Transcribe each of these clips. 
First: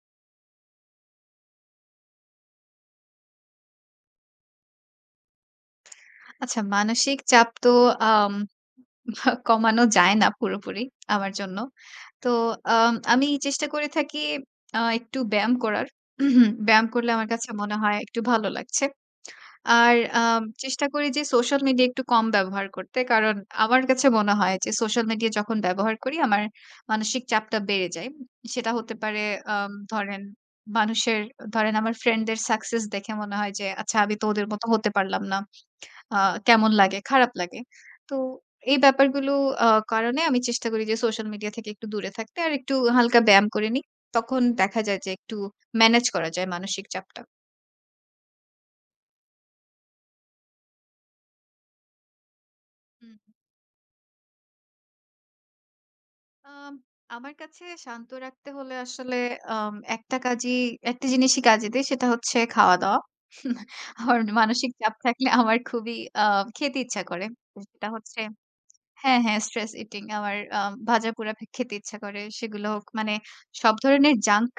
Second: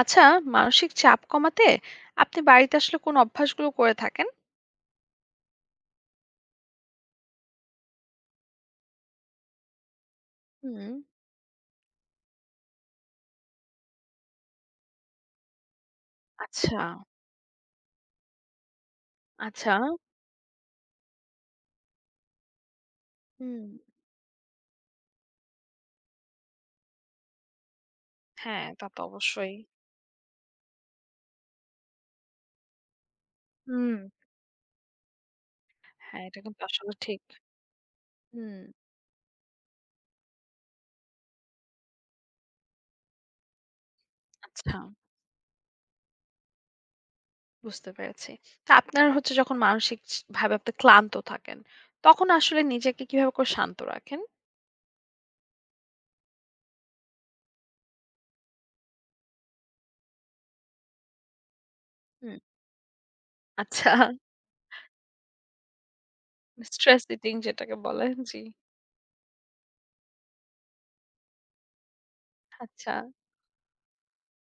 আচ্ছা, মানসিক চাপ কমাতে আপনি বাড়িতে আসলে কোন অভ্যাসগুলো করে থাকেন? আচ্ছা মানসিক চাপ তো আম কমানো যায় না পুরোপুরি হুম। আমার জন্য। তো আমি চেষ্টা করে থাকি একটু ব্যায়াম করার। আচ্ছা, ব্যায়াম করলে আমার কাছে মনে হয় একটু ভালো লাগছে। আচ্ছা। আর চেষ্টা করি যে সোশ্যাল মিডিয়া একটু কম ব্যবহার করতে। কারণ হুম। আমার কাছে মনে হয় যে সোশ্যাল মিডিয়া যখন ব্যবহার করি আমার মানসিক চাপটা বেড়ে যায়। হ্যাঁ, সেটা তা হতে তো পারে অবশ্যই। ধরেন মানুষের ধরেন আমার ফ্রেন্ডদের সাকসেস দেখে মনে হয় যে হুম। আচ্ছা আমি তো ওদের মতো হতে পারলাম না। আ হ্যাঁ, এটা কিন্তু কেমন আসলে লাগে, ঠিক। খারাপ লাগে। তো হুম, এই ব্যাপারগুলো আ কারণে আমি চেষ্টা করি যে সোশ্যাল মিডিয়া থেকে একটু দূরে থাকতে আর একটু হালকা ব্যায়াম করে নিই। তখন আচ্ছা দেখা যায় যে একটু ম্যানেজ করা যায় মানসিক চাপটা। বুঝতে পেরেছি। তা আপনার হচ্ছে যখন মানসিক স ভাবে আপনি ক্লান্ত থাকেন, তখন আসলে নিজেকে হুম। কিভাবে করে শান্ত রাখেন? আম আমার কাছে শান্ত রাখতে হলে আসলে আম একটা কাজই একটা জিনিসই কাজে দেয় সেটা হুম। হচ্ছে খাওয়া-দাওয়া। আচ্ছা, আমার মানসিক চাপ থাকলে আমার খুবই আ খেতে ইচ্ছা স্ট্রেস করে। ইটিং যেটাকে সেটা বলে। হচ্ছে জি। হ্যাঁ, হ্যাঁ, স্ট্রেস ইটিং আমার ভাজাপোড়া খেতে ইচ্ছা করে। সেগুলো হোক আচ্ছা, মানে সব ধরনের জাঙ্ক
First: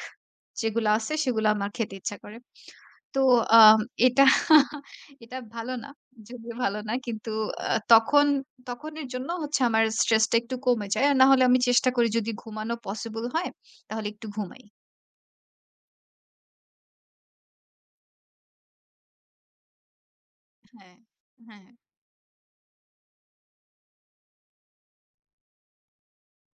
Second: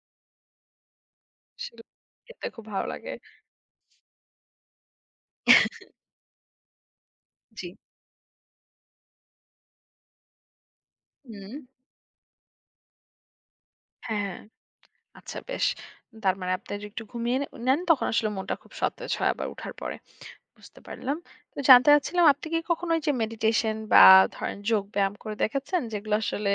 যেগুলো আছে সেগুলো আমার সেগুলো খেতে ইচ্ছা করে। খেতে খুব ভালো লাগে। তো আ এটা এটা ভালো না, যদিও ভালো না। কিন্তু জি। তখন তখনের জন্য হচ্ছে আমার স্ট্রেসটা একটু কমে যায়। আর না হলে হুম। আমি চেষ্টা করি যদি ঘুমানো পসিবল হয় তাহলে একটু হ্যাঁ। ঘুমাই। আচ্ছা বেশ। তার মানে আপনি যে একটু ঘুমিয়ে নেন তখন আসলে মনটা খুব সতেজ হয় আবার উঠার পরে। বুঝতে হ্যাঁ, পারলাম। তো হ্যাঁ। জানতে চাচ্ছিলাম আপনি কি কখনো ওই যে মেডিটেশন বা ধরেন যোগ ব্যায়াম করে দেখেছেন? যেগুলো আসলে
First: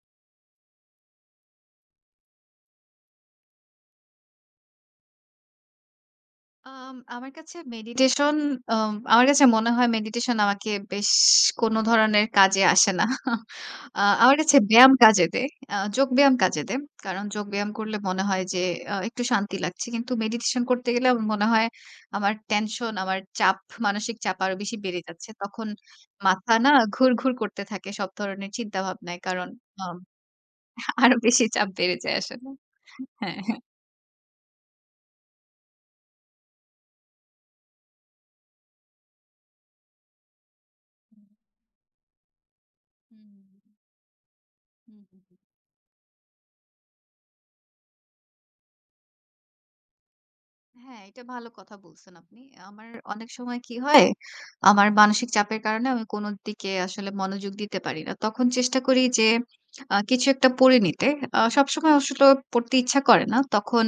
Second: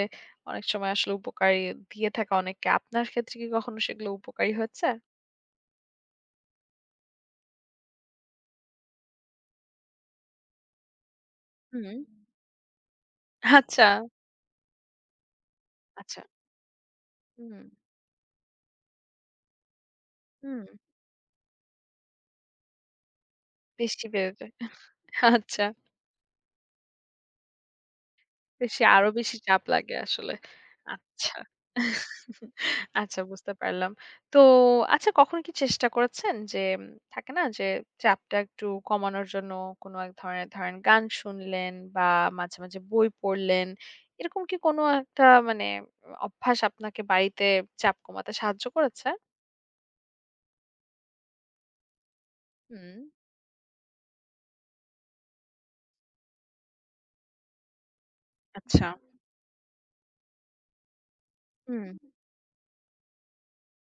অনেক সময় আসলে উপকারী দিয়ে থাকে অনেককে। আপনার ক্ষেত্রে কি কখনো সেগুলো উপকারী হয়েছে? আম আমার কাছে মেডিটেশন আম আমার কাছে মনে হয় মেডিটেশন আমাকে বেশ কোনো হুম। ধরনের কাজে আসে না। আচ্ছা, আমার কাছে ব্যায়াম কাজে দেয়। আচ্ছা। যোগব্যায়াম কাজে দেয়। কারণ হুম, যোগব্যায়াম করলে মনে হয় যে একটু শান্তি লাগছে। কিন্তু হুম। মেডিটেশন করতে গেলে আমার মনে হয় আমার টেনশন, আমার চাপ, বেশি মানসিক বেড়ে চাপ যায়। আরো বেশি বেড়ে যাচ্ছে। আচ্ছা। তখন মাথা না ঘুরঘুর করতে থাকে সব ধরনের বেশি আরো চিন্তাভাবনায়। বেশি কারণ চাপ লাগে আম আসলে। আরো আচ্ছা। বেশি চাপ বেড়ে যায় আসলে। আচ্ছা হ্যাঁ, বুঝতে হ্যাঁ। পারলাম। তো আচ্ছা কখনো কি চেষ্টা করেছেন যে থাকে না যে চাপটা একটু কমানোর জন্য কোনো এক ধরনের ধরেন গান শুনলেন বা মাঝে, মাঝে বই হুম, পড়লেন। এরকম কি কোনো হুম, হুম, একটা হুম। মানে অভ্যাস আপনাকে বাড়িতে চাপ কমাতে সাহায্য করেছে? হ্যাঁ, এটা ভালো কথা বলছেন আপনি। আমার হুম। অনেক সময় কি হয়, আমার মানসিক চাপের কারণে আমি কোন দিকে আসলে মনোযোগ দিতে পারি না। তখন চেষ্টা আচ্ছা। করি যে কিছু একটা পড়ে নিতে। হুম, সবসময় আসলে পড়তে ইচ্ছা করে না। তখন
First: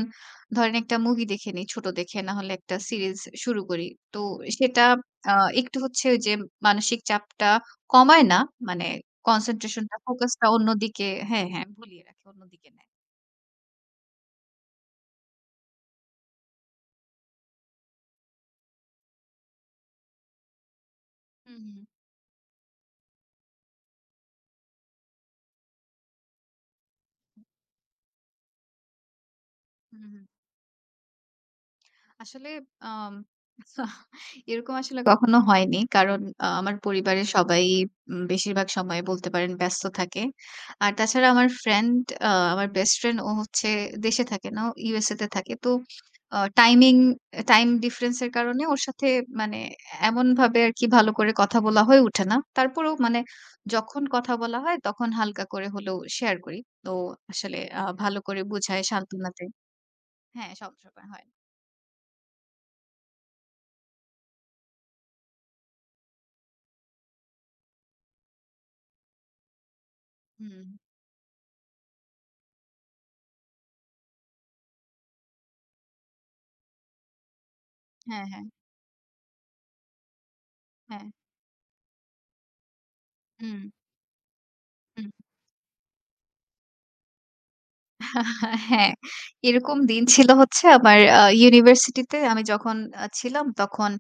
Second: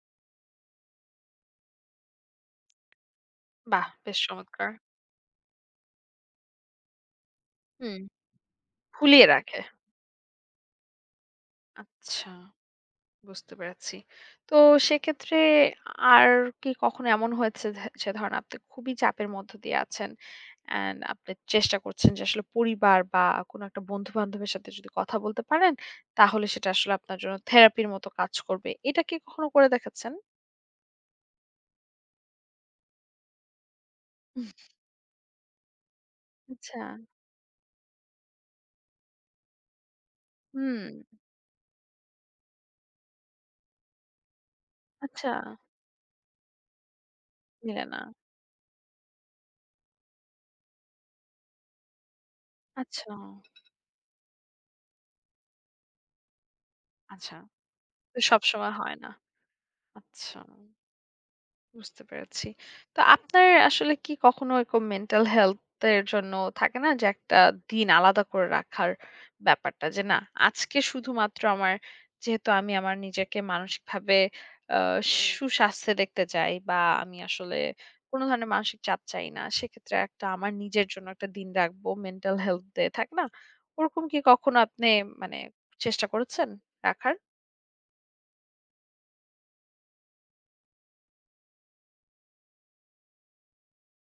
ধরেন একটা মুভি দেখে নিই, ছোট দেখে না হলে একটা সিরিজ শুরু করি। বাহ! বেশ তো চমৎকার। সেটা আ একটু হচ্ছে ওই যে মানসিক চাপটা হুম, কমায় না, মানে ভুলিয়ে রাখে। কনসেনট্রেশনটা, ফোকাসটা অন্যদিকে হ্যাঁ, হ্যাঁ, ভুলিয়ে রাখে, আচ্ছা। অন্যদিকে নেয়। বুঝতে পেরেছি। তো সেক্ষেত্রে আর কি কখনো এমন হয়েছে যে যে ধরেন আপনি খুবই চাপের মধ্য দিয়ে আছেন অ্যান্ড আপনি হুম, চেষ্টা হুম। করছেন যে আসলে পরিবার বা কোনো একটা বন্ধু-বান্ধবের সাথে যদি কথা বলতে পারেন তাহলে সেটা আসলে আপনার জন্য থেরাপির মতো কাজ করবে। এটা কি কখনো করে হুম, দেখেছেন? হুম। আসলে আম এরকম আসলে কখনো হয়নি। কারণ আমার আচ্ছা। পরিবারের সবাই বেশিরভাগ সময় বলতে পারেন ব্যস্ত থাকে। হুম। আর তাছাড়া আমার ফ্রেন্ড আমার বেস্ট ফ্রেন্ড ও হচ্ছে দেশে থাকে না। ও USA তে আচ্ছা। থাকে। তো আ টাইমিং টাইম মিলে না। ডিফারেন্স এর কারণে ওর সাথে মানে এমনভাবে আরকি ভালো করে কথা বলা হয়ে ওঠে না। তারপরেও আচ্ছা, মানে যখন কথা বলা হয় তখন হালকা করে হলেও শেয়ার করি। তো আচ্ছা। আসলে তো ভালো করে সবসময় বুঝায় হয় না। সান্ত্বনা দেই। আচ্ছা। হ্যাঁ, সবসময় হয়। বুঝতে পেরেছি। তো আপনার আসলে কি কখনো এরকম মেন্টাল হেলথ এর জন্য থাকে না যে একটা দিন আলাদা করে রাখার ব্যাপারটা যে না হুম। আজকে শুধুমাত্র আমার যেহেতু আমি আমার নিজেকে মানসিকভাবে আ সুস্বাস্থ্যে দেখতে চাই বা আমি আসলে কোনো হ্যাঁ, হ্যাঁ, ধরনের মানসিক চাপ চাই না। সেক্ষেত্রে একটা আমার নিজের হ্যাঁ। জন্য একটা দিন রাখবো মেন্টাল হেলথ ডে থাকে না? হুম, ওরকম কি কখনো আপনি হুম। মানে চেষ্টা করেছেন রাখার? হ্যাঁ, এরকম দিন ছিল হচ্ছে আমার ইউনিভার্সিটিতে আমি যখন ছিলাম তখন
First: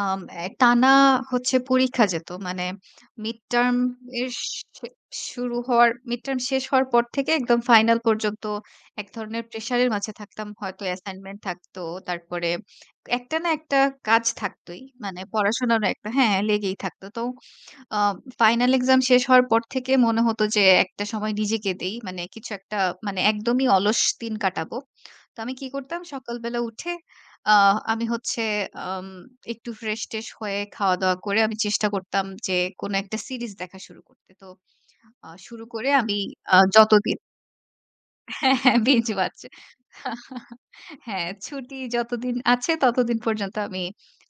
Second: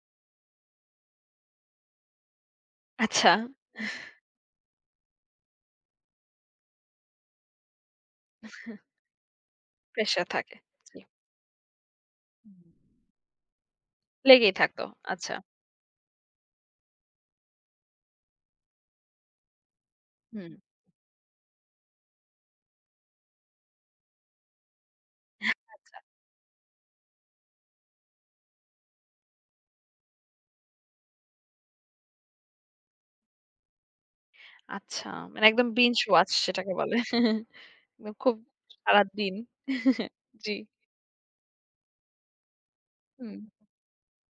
টানা হচ্ছে পরীক্ষা যেত। মানে আচ্ছা, মিডটার্ম এর শে শুরু হওয়ার মিডটার্ম শেষ হওয়ার পর থেকে একদম ফাইনাল পর্যন্ত এক ধরনের প্রেশারের মাঝে প্রেশার থাকতাম। থাকে। হয়তো জি। অ্যাসাইনমেন্ট থাকতো, তারপরে একটা না একটা কাজ লেগেই থাকতই। থাকতো। মানে আচ্ছা। পড়াশোনারও একটা হ্যাঁ, লেগেই থাকতো। তো আ ফাইনাল এক্সাম শেষ হওয়ার পর থেকে মনে হতো হুম, যে একটা সময় নিজেকে দেই। মানে কিছু একটা মানে একদমই অলস দিন কাটাবো। তো আমি কি আচ্ছা, করতাম সকালবেলা উঠে আ আমি হচ্ছে আম একটু ফ্রেশ-ট্রেশ হয়ে খাওয়া-দাওয়া করে আমি চেষ্টা করতাম যে কোন একটা সিরিজ দেখা শুরু করতে। তো আচ্ছা। মানে শুরু একদম করে বিঞ্জ আমি ওয়াচ যেটাকে বলে। যতদিন একদম খুব হ্যাঁ, হ্যাঁ, binge সারাদিন watch জি, হ্যাঁ, ছুটি যতদিন আছে ততদিন হুম, পর্যন্ত আমি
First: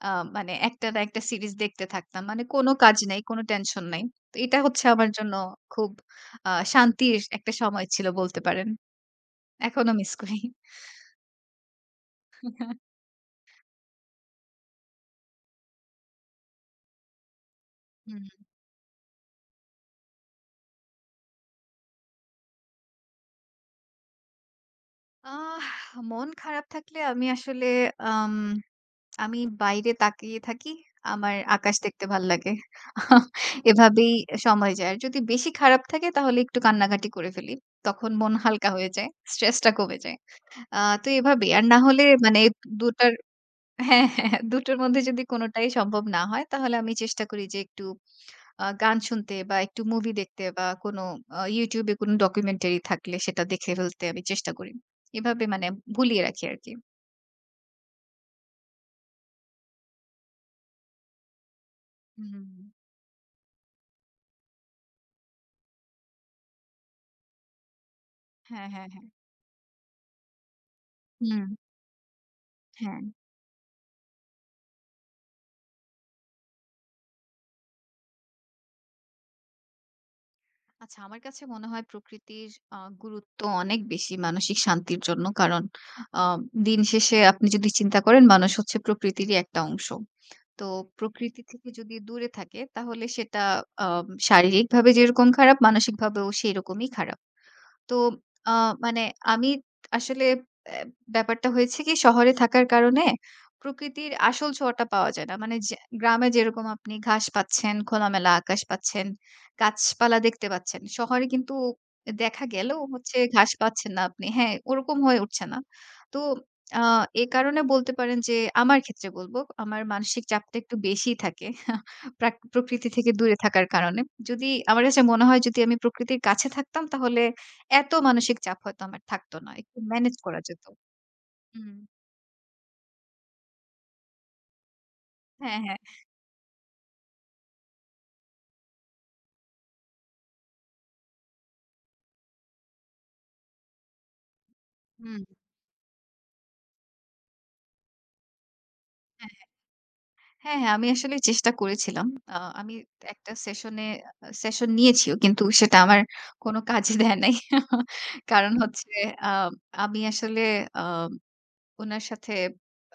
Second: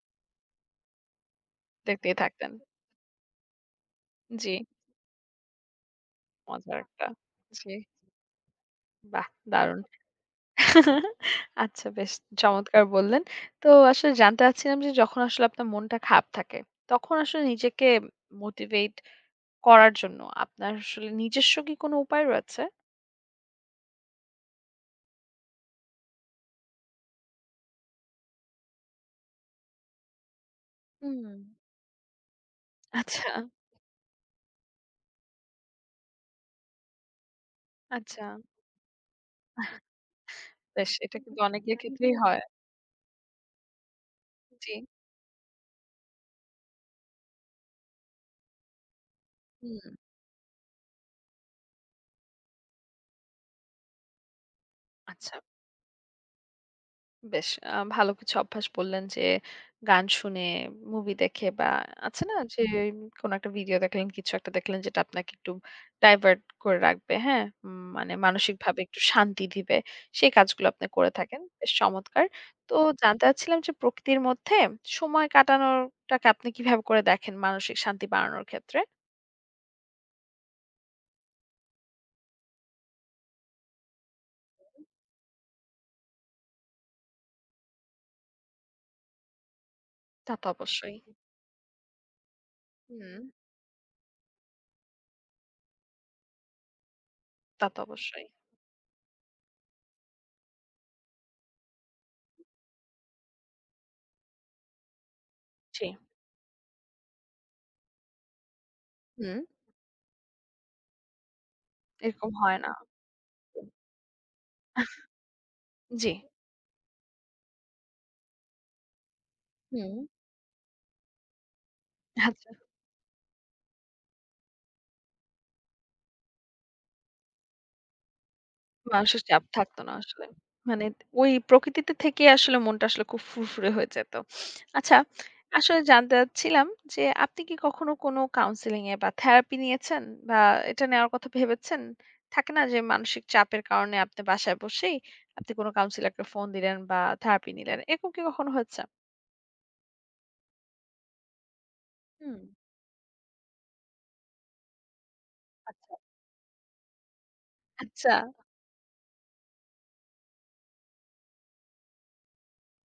আ মানে একটা না একটা সিরিজ দেখতে দেখতেই থাকতাম। মানে থাকতেন। কোনো কাজ নাই, কোনো টেনশন নাই। তো জি, এটা হচ্ছে আমার জন্য খুব মজার একটা। শান্তির একটা জি, সময় ছিল বলতে পারেন। বাহ! দারুণ। এখনো মিস করি। আচ্ছা বেশ চমৎকার বললেন। তো আসলে জানতে চাচ্ছিলাম যে যখন আসলে আপনার মনটা খারাপ থাকে, তখন আসলে নিজেকে হুম। মোটিভেট করার জন্য আপনার আসলে নিজস্ব কি কোনো উপায় রয়েছে? আহ মন খারাপ থাকলে আমি আসলে আম আমি বাইরে তাকিয়ে থাকি। হুম, আমার আকাশ দেখতে ভাল লাগে। আচ্ছা, এভাবেই সময় যায়। আর যদি বেশি খারাপ থাকে তাহলে একটু কান্নাকাটি করে ফেলি। তখন আচ্ছা। মন হালকা হয়ে যায়। স্ট্রেসটা কমে যায়। আ বেশ তো এটা কিন্তু এভাবেই। আর অনেকের না হলে ক্ষেত্রেই মানে হয়। ২ টার, হ্যাঁ, হ্যাঁ, ২ জি, টার মধ্যে যদি কোনটাই সম্ভব না হয় তাহলে আমি চেষ্টা করি যে একটু গান শুনতে বা একটু হুম, মুভি দেখতে বা কোনো YouTube এ কোনো ডকুমেন্টারি থাকলে সেটা দেখে ফেলতে আমি চেষ্টা করি। আচ্ছা। এভাবে মানে ভুলিয়ে রাখি আরকি। বেশ ভালো কিছু অভ্যাস বললেন যে, গান শুনে, মুভি দেখে বা আছে না হুম। যে কোনো একটা ভিডিও দেখলেন, কিছু একটা দেখলেন যেটা আপনাকে একটু ডাইভার্ট করে রাখবে, হ্যাঁ? মানে হ্যাঁ, মানসিকভাবে হ্যাঁ, একটু হ্যাঁ। শান্তি দিবে। সেই কাজগুলো আপনি করে থাকেন। হুম, বেশ চমৎকার। তো হ্যাঁ। জানতে চাচ্ছিলাম যে প্রকৃতির মধ্যে সময় কাটানোরটাকে আপনি কিভাবে করে দেখেন মানসিক শান্তি বাড়ানোর ক্ষেত্রে? আচ্ছা আমার কাছে মনে হয় প্রকৃতির গুরুত্ব অনেক বেশি মানসিক শান্তির জন্য। কারণ আ দিন শেষে আপনি যদি চিন্তা করেন মানুষ হচ্ছে প্রকৃতিরই একটা অংশ। তা তো তো অবশ্যই। প্রকৃতি থেকে যদি দূরে থাকে তাহলে হুম, সেটা আ শারীরিকভাবে যেরকম খারাপ মানসিকভাবেও সেরকমই খারাপ। তা তো তো অবশ্যই। আ মানে আমি আসলে অ্যা ব্যাপারটা হয়েছে কি শহরে থাকার কারণে প্রকৃতির আসল ছোঁয়াটা পাওয়া যায় না। মানে যে জি। গ্রামে যেরকম আপনি ঘাস পাচ্ছেন, খোলামেলা আকাশ পাচ্ছেন, হুম, গাছপালা দেখতে পাচ্ছেন। শহরে কিন্তু এরকম দেখা হয় না। গেলেও হচ্ছে ঘাস পাচ্ছেন না আপনি। হ্যাঁ, ওরকম হয়ে উঠছে না। জি। তো আ এ কারণে বলতে পারেন যে আমার ক্ষেত্রে বলব আমার হুম। মানসিক চাপটা একটু বেশিই থাকে আচ্ছা। প্রকৃতি থেকে দূরে থাকার কারণে। যদি আমার কাছে মনে হয় যদি আমি প্রকৃতির কাছে থাকতাম তাহলে এত মানসিক চাপ হয়তো আমার মানসিক থাকতো চাপ না। একটু থাকতো না ম্যানেজ আসলে। করা যেত। মানে ওই হুম। প্রকৃতিতে থেকে আসলে মনটা আসলে খুব ফুরফুরে হয়ে যেত। আচ্ছা, হ্যাঁ, হ্যাঁ। আসলে জানতে চাচ্ছিলাম যে আপনি কি কখনো কোনো কাউন্সেলিং এ বা থেরাপি নিয়েছেন? বা এটা নেওয়ার কথা ভেবেছেন? থাকে না যে মানসিক চাপের কারণে আপনি বাসায় বসেই হুম। আপনি কোনো কাউন্সিলরকে ফোন দিলেন বা থেরাপি নিলেন। এরকম কি কখনো হয়েছে? হ্যাঁ, হ্যাঁ, হ্যাঁ, আমি আসলে চেষ্টা করেছিলাম। আ হুম, আমি একটা সেশনে সেশন নিয়েছিও কিন্তু সেটা আচ্ছা, আমার কোনো কাজে দেয় নাই। আচ্ছা, কারণ হচ্ছে আ আমি আসলে আ উনার সাথে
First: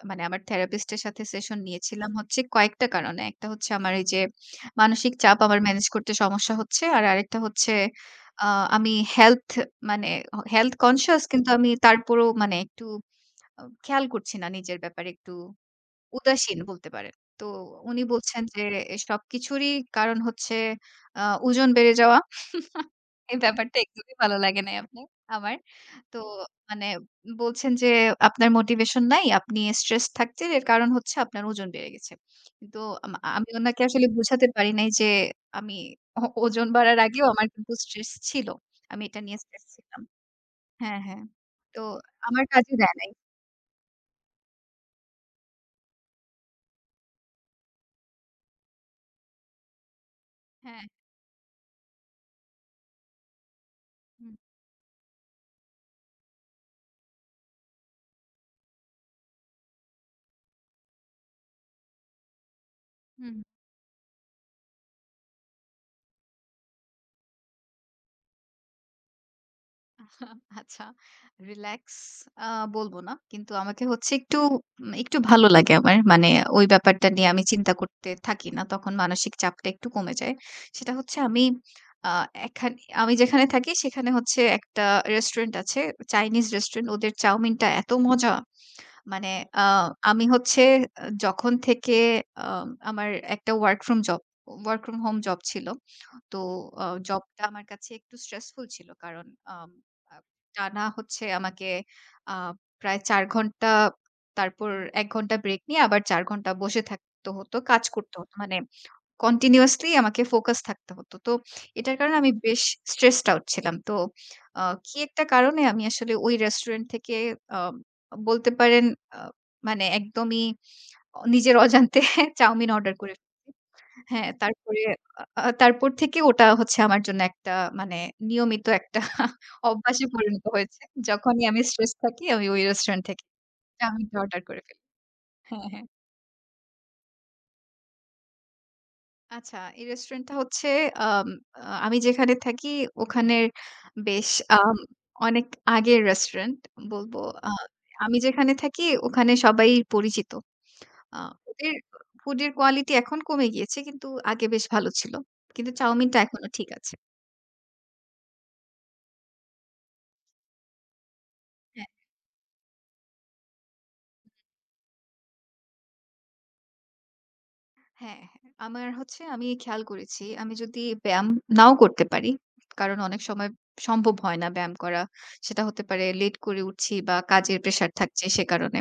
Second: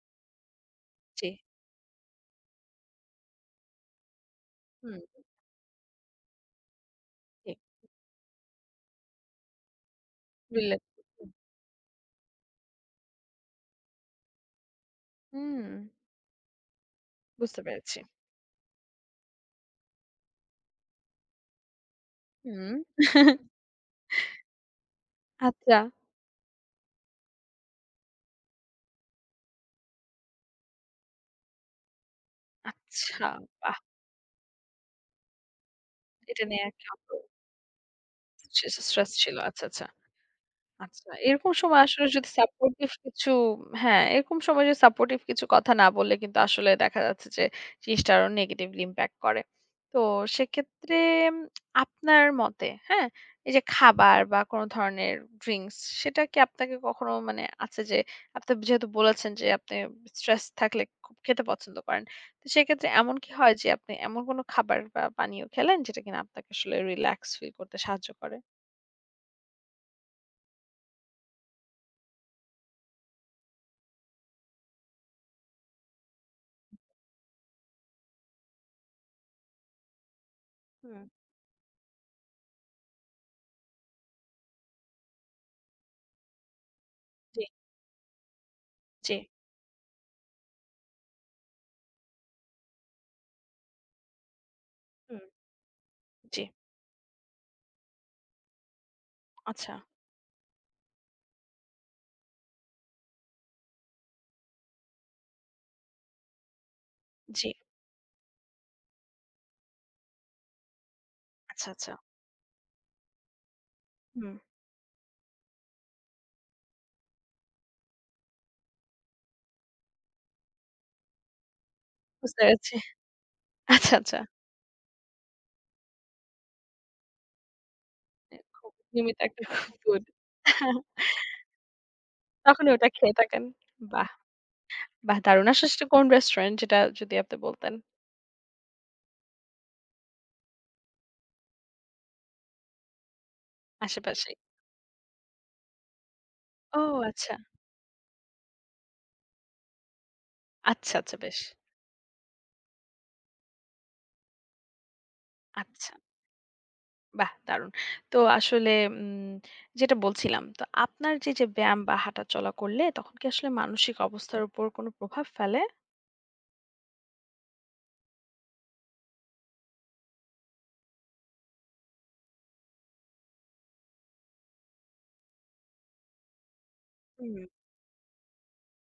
মানে আমার থেরাপিস্টের সাথে জি, সেশন নিয়েছিলাম হচ্ছে কয়েকটা কারণে। একটা হচ্ছে আমার এই যে হুম, মানসিক চাপ আমার ম্যানেজ করতে সমস্যা হচ্ছে। আর আরেকটা জি, হচ্ছে আ আমি হেলথ মানে হেলথ রিলেট করতে। কনসিয়াস কিন্তু আমি তারপরও মানে একটু খেয়াল করছি না নিজের ব্যাপারে একটু হুম, উদাসীন বলতে পারেন। তো বুঝতে পেরেছি। উনি বলছেন যে এ সবকিছুরই কারণ হচ্ছে আ ওজন বেড়ে যাওয়া। হুম, এই ব্যাপারটা একদমই ভালো লাগে নাই আপনি আমার। আচ্ছা, তো মানে বলছেন যে, আপনার মোটিভেশন নাই। আপনি স্ট্রেস থাকছেন। এর কারণ হচ্ছে আপনার ওজন বেড়ে গেছে। কিন্তু আম আচ্ছা, আমি বাহ! উনাকে আসলে বুঝাতে পারি নাই যে, আমি এটা নিয়ে ওজন একটা বাড়ার আগেও আমার কিন্তু স্ট্রেস ছিল। আমি স্ট্রেস এটা ছিল। নিয়ে স্ট্রেস আচ্ছা, আচ্ছা। ছিলাম। হ্যাঁ, আচ্ছা, হ্যাঁ। এরকম সময় তো আসলে যদি আমার কাজে সাপোর্টিভ দেয় নাই। কিছু হ্যাঁ, এরকম সময় যদি সাপোর্টিভ কিছু কথা না বললে কিন্তু আসলে দেখা যাচ্ছে যে জিনিসটা আরো নেগেটিভলি ইমপ্যাক্ট করে। তো হ্যাঁ। সেক্ষেত্রে উম আপনার মতে, হ্যাঁ? এই যে খাবার হুম, বা কোন ধরনের ড্রিংকস সেটা কি আপনাকে কখনো মানে আছে যে আপনি যেহেতু বলেছেন যে আপনি স্ট্রেস থাকলে খুব খেতে পছন্দ করেন। তো সেক্ষেত্রে এমন কি হুম। হয় যে আপনি এমন কোন খাবার বা পানীয় খেলেন যেটা কিনা আপনাকে আসলে রিল্যাক্স ফিল করতে সাহায্য করে? আচ্ছা রিল্যাক্স, আ বলব না। কিন্তু আমাকে হচ্ছে একটু একটু ভালো লাগে আমার। মানে ওই ব্যাপারটা নিয়ে আমি চিন্তা করতে থাকি না। তখন মানসিক চাপটা একটু কমে যায়। সেটা হুম। হচ্ছে আমি আ এখান আমি যেখানে থাকি সেখানে হচ্ছে একটা রেস্টুরেন্ট আছে। Chinese restaurant. ওদের জি, চাউমিনটা এত মজা! জি, মানে আ আমি হচ্ছে আ যখন থেকে আ আমার একটা ওয়ার্ক ফ্রম হোম হুম। জব ছিল। তো জি। জবটা আমার কাছে একটু স্ট্রেসফুল ছিল। কারণ আম আচ্ছা, আ টানা হচ্ছে আমাকে আ প্রায় ৪ ঘন্টা তারপর ১ ঘন্টা ব্রেক নিয়ে আবার ৪ ঘন্টা বসে থাকতে জি। হতো, কাজ করতে হতো। মানে কন্টিনিউয়াসলি আমাকে ফোকাস থাকতে হতো। তো আচ্ছা, আচ্ছা। এটার কারণে আমি বেশ স্ট্রেসড আউট ছিলাম। তো হুম, আ কি একটা কারণে আমি আসলে ওই রেস্টুরেন্ট থেকে আ বলতে পারেন আ মানে একদমই নিজের অজান্তে বুঝতে চাউমিন পেরেছি। অর্ডার করে ফেলেছি। আচ্ছা, আচ্ছা। হ্যাঁ, তারপরে আ আ তারপর থেকে ওটা হচ্ছে আমার জন্য একটা মানে এ নিয়মিত খুব একটা নিয়মিত একটা ফুড। অভ্যাসে পরিণত হয়েছে। যখনই আমি স্ট্রেস থাকি আমি ওই তখনই ওটা রেস্টুরেন্ট খেয়ে থেকে থাকেন। বাহ! চাউমিনটা অর্ডার করে ফেলি। বাহ! দারুণ। হ্যাঁ, আসলে হ্যাঁ। সেটা কোন রেস্টুরেন্ট যেটা যদি আপনি বলতেন? আচ্ছা, এই রেস্টুরেন্টটা হচ্ছে আম আ আমি যেখানে থাকি ওখানের বেশ আশেপাশেই। অনেক আগের রেস্টুরেন্ট ও বলবো। আচ্ছা। আ আমি যেখানে থাকি ওখানে সবাই পরিচিত। আচ্ছা, আচ্ছা আ বেশ। ওদের ফুডের কোয়ালিটি এখন কমে গিয়েছে কিন্তু আগে বেশ ভালো ছিল। কিন্তু আচ্ছা, চাউমিনটা এখনো ঠিক আছে। বাহ! দারুণ। তো আসলে উম যেটা বলছিলাম, তো আপনার যে, যে ব্যায়াম হ্যাঁ, বা হাঁটা চলা করলে তখন কি আসলে মানসিক অবস্থার উপর কোন প্রভাব ফেলে? হ্যাঁ, হ্যাঁ। আমার হচ্ছে আমি খেয়াল করেছি আমি যদি ব্যায়াম নাও করতে পারি, কারণ অনেক সময় সম্ভব হয় না ব্যায়াম করা। সেটা হতে পারে লেট করে উঠছি বা হুম, কাজের প্রেশার থাকছে সে কারণে।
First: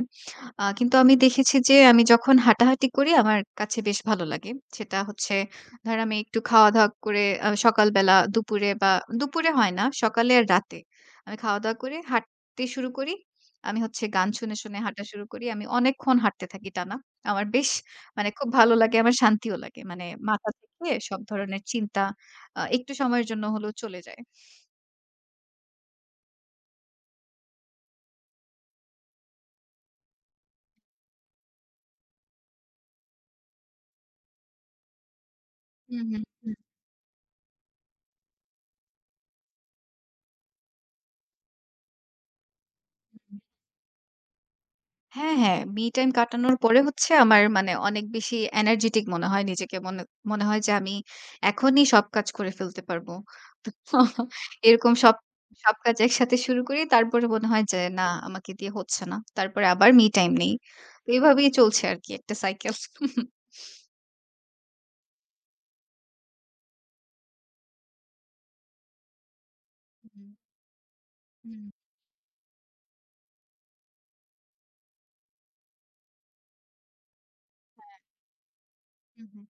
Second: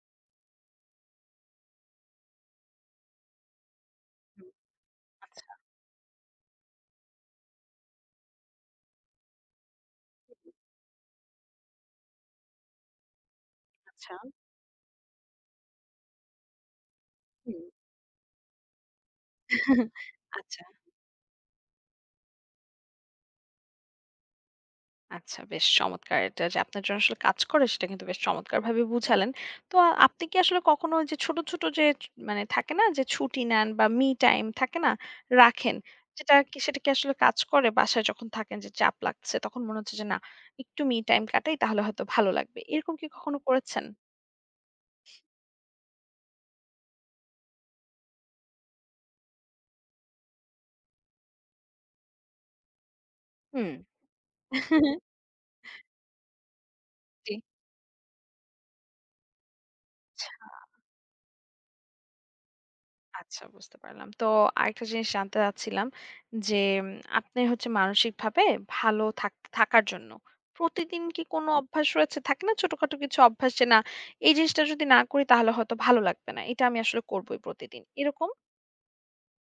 কিন্তু আমি দেখেছি যে আমি যখন হাঁটাহাঁটি করি আমার কাছে বেশ ভালো হুম। লাগে। সেটা হচ্ছে আচ্ছা, ধরেন আমি একটু খাওয়া-দাওয়া করে সকালবেলা, দুপুরে বা দুপুরে হয় না, সকালে আর রাতে। আমি খাওয়া-দাওয়া করে হাঁটতে শুরু করি। আমি হচ্ছে আচ্ছা। গান শুনে, শুনে হাঁটা শুরু করি। আমি অনেকক্ষণ হাঁটতে থাকি টানা। আমার হুম। বেশ মানে খুব ভালো লাগে, আমার শান্তিও লাগে। মানে মাথা আচ্ছা। থেকে সব ধরনের চিন্তা একটু সময়ের জন্য হলেও চলে যায়। আচ্ছা বেশ চমৎকার! এটা যে আপনার জন্য আসলে কাজ করে সেটা কিন্তু বেশ চমৎকারভাবে বুঝালেন। তো আপনি কি আসলে কখনো ওই যে ছোট, ছোট যে মানে থাকে না যে ছুটি নেন বা মি টাইম থাকে না? রাখেন। হুম, হুম, যেটা হুম। কি সেটা কি আসলে কাজ করে? বাসায় যখন থাকেন যে চাপ লাগছে তখন মনে হচ্ছে যে না একটু মি টাইম কাটাই তাহলে হয়তো ভালো লাগবে। এরকম কি কখনো করেছেন? হ্যাঁ, হ্যাঁ। মি টাইম কাটানোর পরে হচ্ছে আমার মানে অনেক বেশি এনার্জেটিক মনে হয় নিজেকে। মনে মনে হয় যে আমি এখনই সব কাজ করে ফেলতে পারবো। হুম। এরকম সব, সব কাজ একসাথে শুরু করি। তারপরে জি। মনে হয় যে না আমাকে দিয়ে হচ্ছে না। তারপরে আবার মি টাইম নেই। তো এভাবেই চলছে আরকি একটা সাইকেল। আচ্ছা বুঝতে পারলাম। তো আরেকটা জিনিস জানতে চাচ্ছিলাম যে, উম আপনি হচ্ছে মানসিকভাবে ভালো থাকার জন্য হুম, প্রতিদিন কি কোনো হুম, অভ্যাস রয়েছে? থাকে না ছোটখাটো কিছু অভ্যাস যে, না এই জিনিসটা যদি না করি তাহলে হয়তো ভালো লাগবে না। এটা আমি আসলে করবই প্রতিদিন। এরকম? হুম, হুম।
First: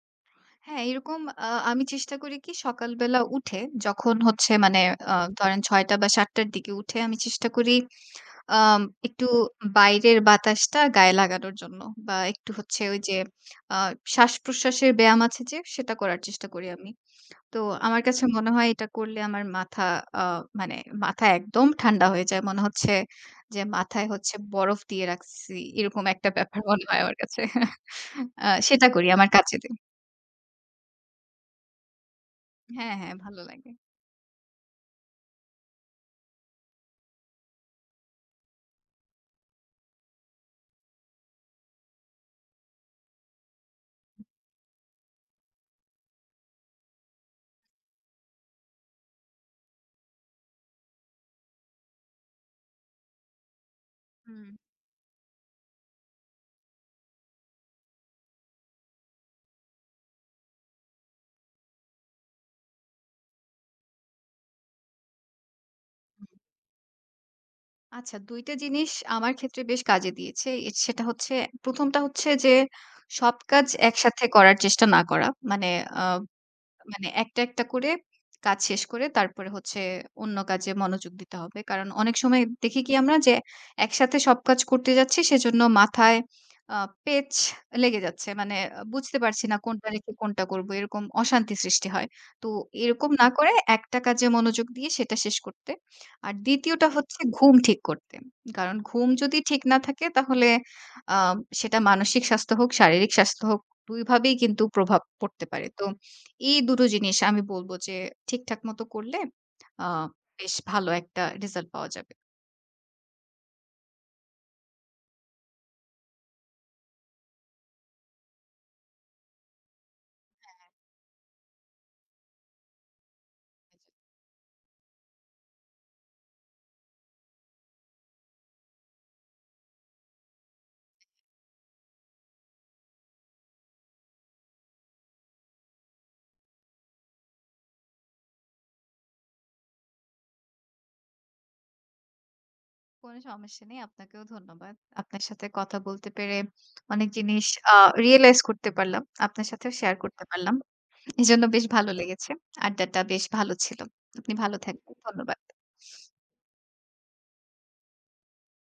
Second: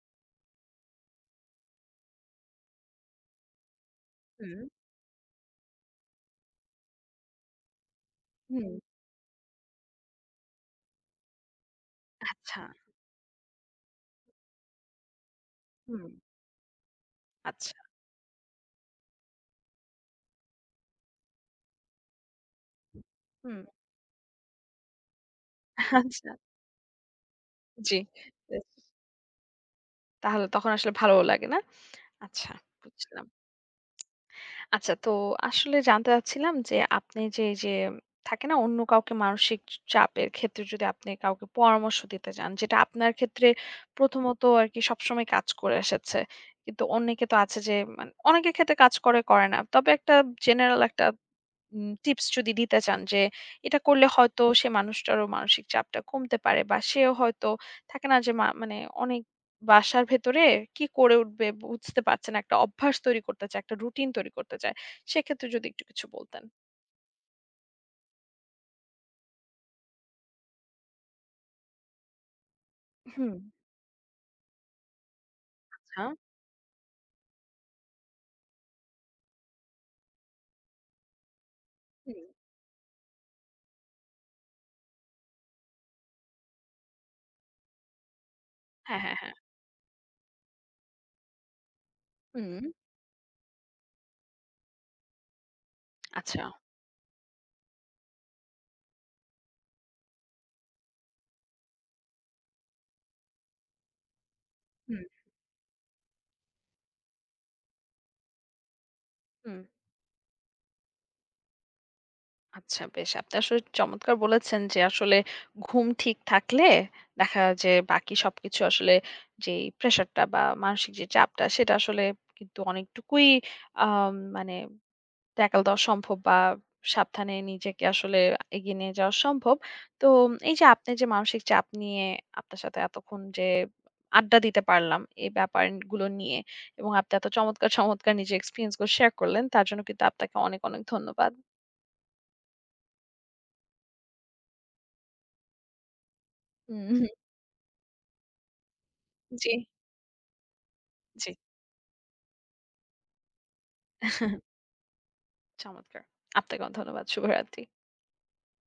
হ্যাঁ, এরকম আমি চেষ্টা করি কি সকালবেলা উঠে যখন হচ্ছে হুম, মানে ধরেন ৬:০০ বা ৭:০০ র দিকে উঠে আমি চেষ্টা করি হুম, আম একটু বাইরের বাতাসটা গায়ে লাগানোর জন্য বা একটু আচ্ছা। হচ্ছে ওই যে আ শ্বাস-প্রশ্বাসের ব্যায়াম আছে যে, সেটা হুম, করার চেষ্টা করি আমি। তো আচ্ছা। আমার কাছে মনে হয় এটা করলে আমার মাথা আ মানে মাথা একদম ঠান্ডা হয়ে যায়। মনে হচ্ছে হুম। যে মাথায় হচ্ছে বরফ দিয়ে রাখছি। এরকম একটা আচ্ছা। ব্যাপার মনে হয় আমার কাছে। জি। বেশ। সেটা করি, আমার কাজে দেয়। তাহলে তখন আসলে ভালোও লাগে না? আচ্ছা হ্যাঁ, হ্যাঁ, বুঝলাম। ভালো লাগে। আচ্ছা তো আসলে জানতে চাচ্ছিলাম যে আপনি যে এই যে থাকে না অন্য কাউকে মানসিক চাপের ক্ষেত্রে যদি আপনি কাউকে পরামর্শ দিতে চান যেটা আপনার ক্ষেত্রে প্রথমত আর কি সবসময় কাজ করে এসেছে কিন্তু অনেকে তো আছে যে মানে অনেকের ক্ষেত্রে কাজ করে করে না তবে একটা জেনারেল একটা টিপস যদি দিতে চান যে এটা করলে হয়তো হুম। সে মানুষটারও মানসিক চাপটা কমতে পারে বা সেও হয়তো থাকে না যে মানে অনেক বাসার ভেতরে কি করে উঠবে বুঝতে পারছে না একটা অভ্যাস তৈরি করতে চায় একটা রুটিন তৈরি করতে চায় সেক্ষেত্রে যদি একটু কিছু বলতেন আচ্ছা ২ টা জিনিস আমার ক্ষেত্রে বেশ কাজে দিয়েছে। সেটা হচ্ছে ১ম টা হচ্ছে যে হুম সব কাজ একসাথে করার চেষ্টা না করা। মানে আ হ্যাঁ মানে একটা, একটা করে কাজ শেষ করে তারপরে হচ্ছে অন্য কাজে মনোযোগ দিতে হবে। কারণ অনেক হুম। সময় দেখি কি আমরা যে একসাথে সব কাজ করতে যাচ্ছি সেজন্য মাথায় আ পেচ লেগে যাচ্ছে। মানে হ্যাঁ, হ্যাঁ, বুঝতে হ্যাঁ, পারছি না কোনটা রেখে কোনটা করব। এরকম অশান্তি সৃষ্টি হয়। তো হুম। এরকম না করে একটা কাজে মনোযোগ দিয়ে সেটা শেষ করতে। আর আচ্ছা। ২য় টা হচ্ছে ঘুম ঠিক করতে। কারণ ঘুম যদি ঠিক না থাকে তাহলে আ সেটা মানসিক স্বাস্থ্য হোক, শারীরিক স্বাস্থ্য হোক ২ ভাবেই কিন্তু হুম। প্রভাব পড়তে পারে। তো এই ২ টো জিনিস আমি বলব যে ঠিকঠাক মতো করলে হুম। আ হুম। বেশ ভালো একটা রেজাল্ট পাওয়া যাবে। আচ্ছা বেশ। আপনি আসলে চমৎকার বলেছেন যে আসলে ঘুম ঠিক থাকলে দেখা যায় যে বাকি সবকিছু আসলে যেই প্রেশারটা বা মানসিক যে চাপটা সেটা আসলে কিন্তু অনেকটুকুই মানে ট্যাকল দেওয়া সম্ভব বা সাবধানে নিজেকে আসলে এগিয়ে নিয়ে যাওয়া সম্ভব। তো এই যে আপনি যে মানসিক চাপ নিয়ে আপনার সাথে এতক্ষণ যে আড্ডা দিতে পারলাম এই ব্যাপারগুলো নিয়ে এবং আপনি এত চমৎকার, চমৎকার নিজের এক্সপেরিয়েন্স গুলো শেয়ার করলেন তার জন্য কিন্তু আপনাকে অনেক, অনেক ধন্যবাদ। কোনো সমস্যা নেই। আপনাকেও ধন্যবাদ। আপনার সাথে কথা বলতে পেরে হুম, অনেক জিনিস আ রিয়ালাইজ করতে পারলাম। আপনার জি। সাথেও শেয়ার করতে পারলাম। জি। এজন্য বেশ ভালো লেগেছে। আড্ডাটা বেশ ভালো ছিল। আপনি ভালো থাকবেন। ধন্যবাদ। চমৎকার। আপনাকেও ধন্যবাদ। শুভরাত্রি।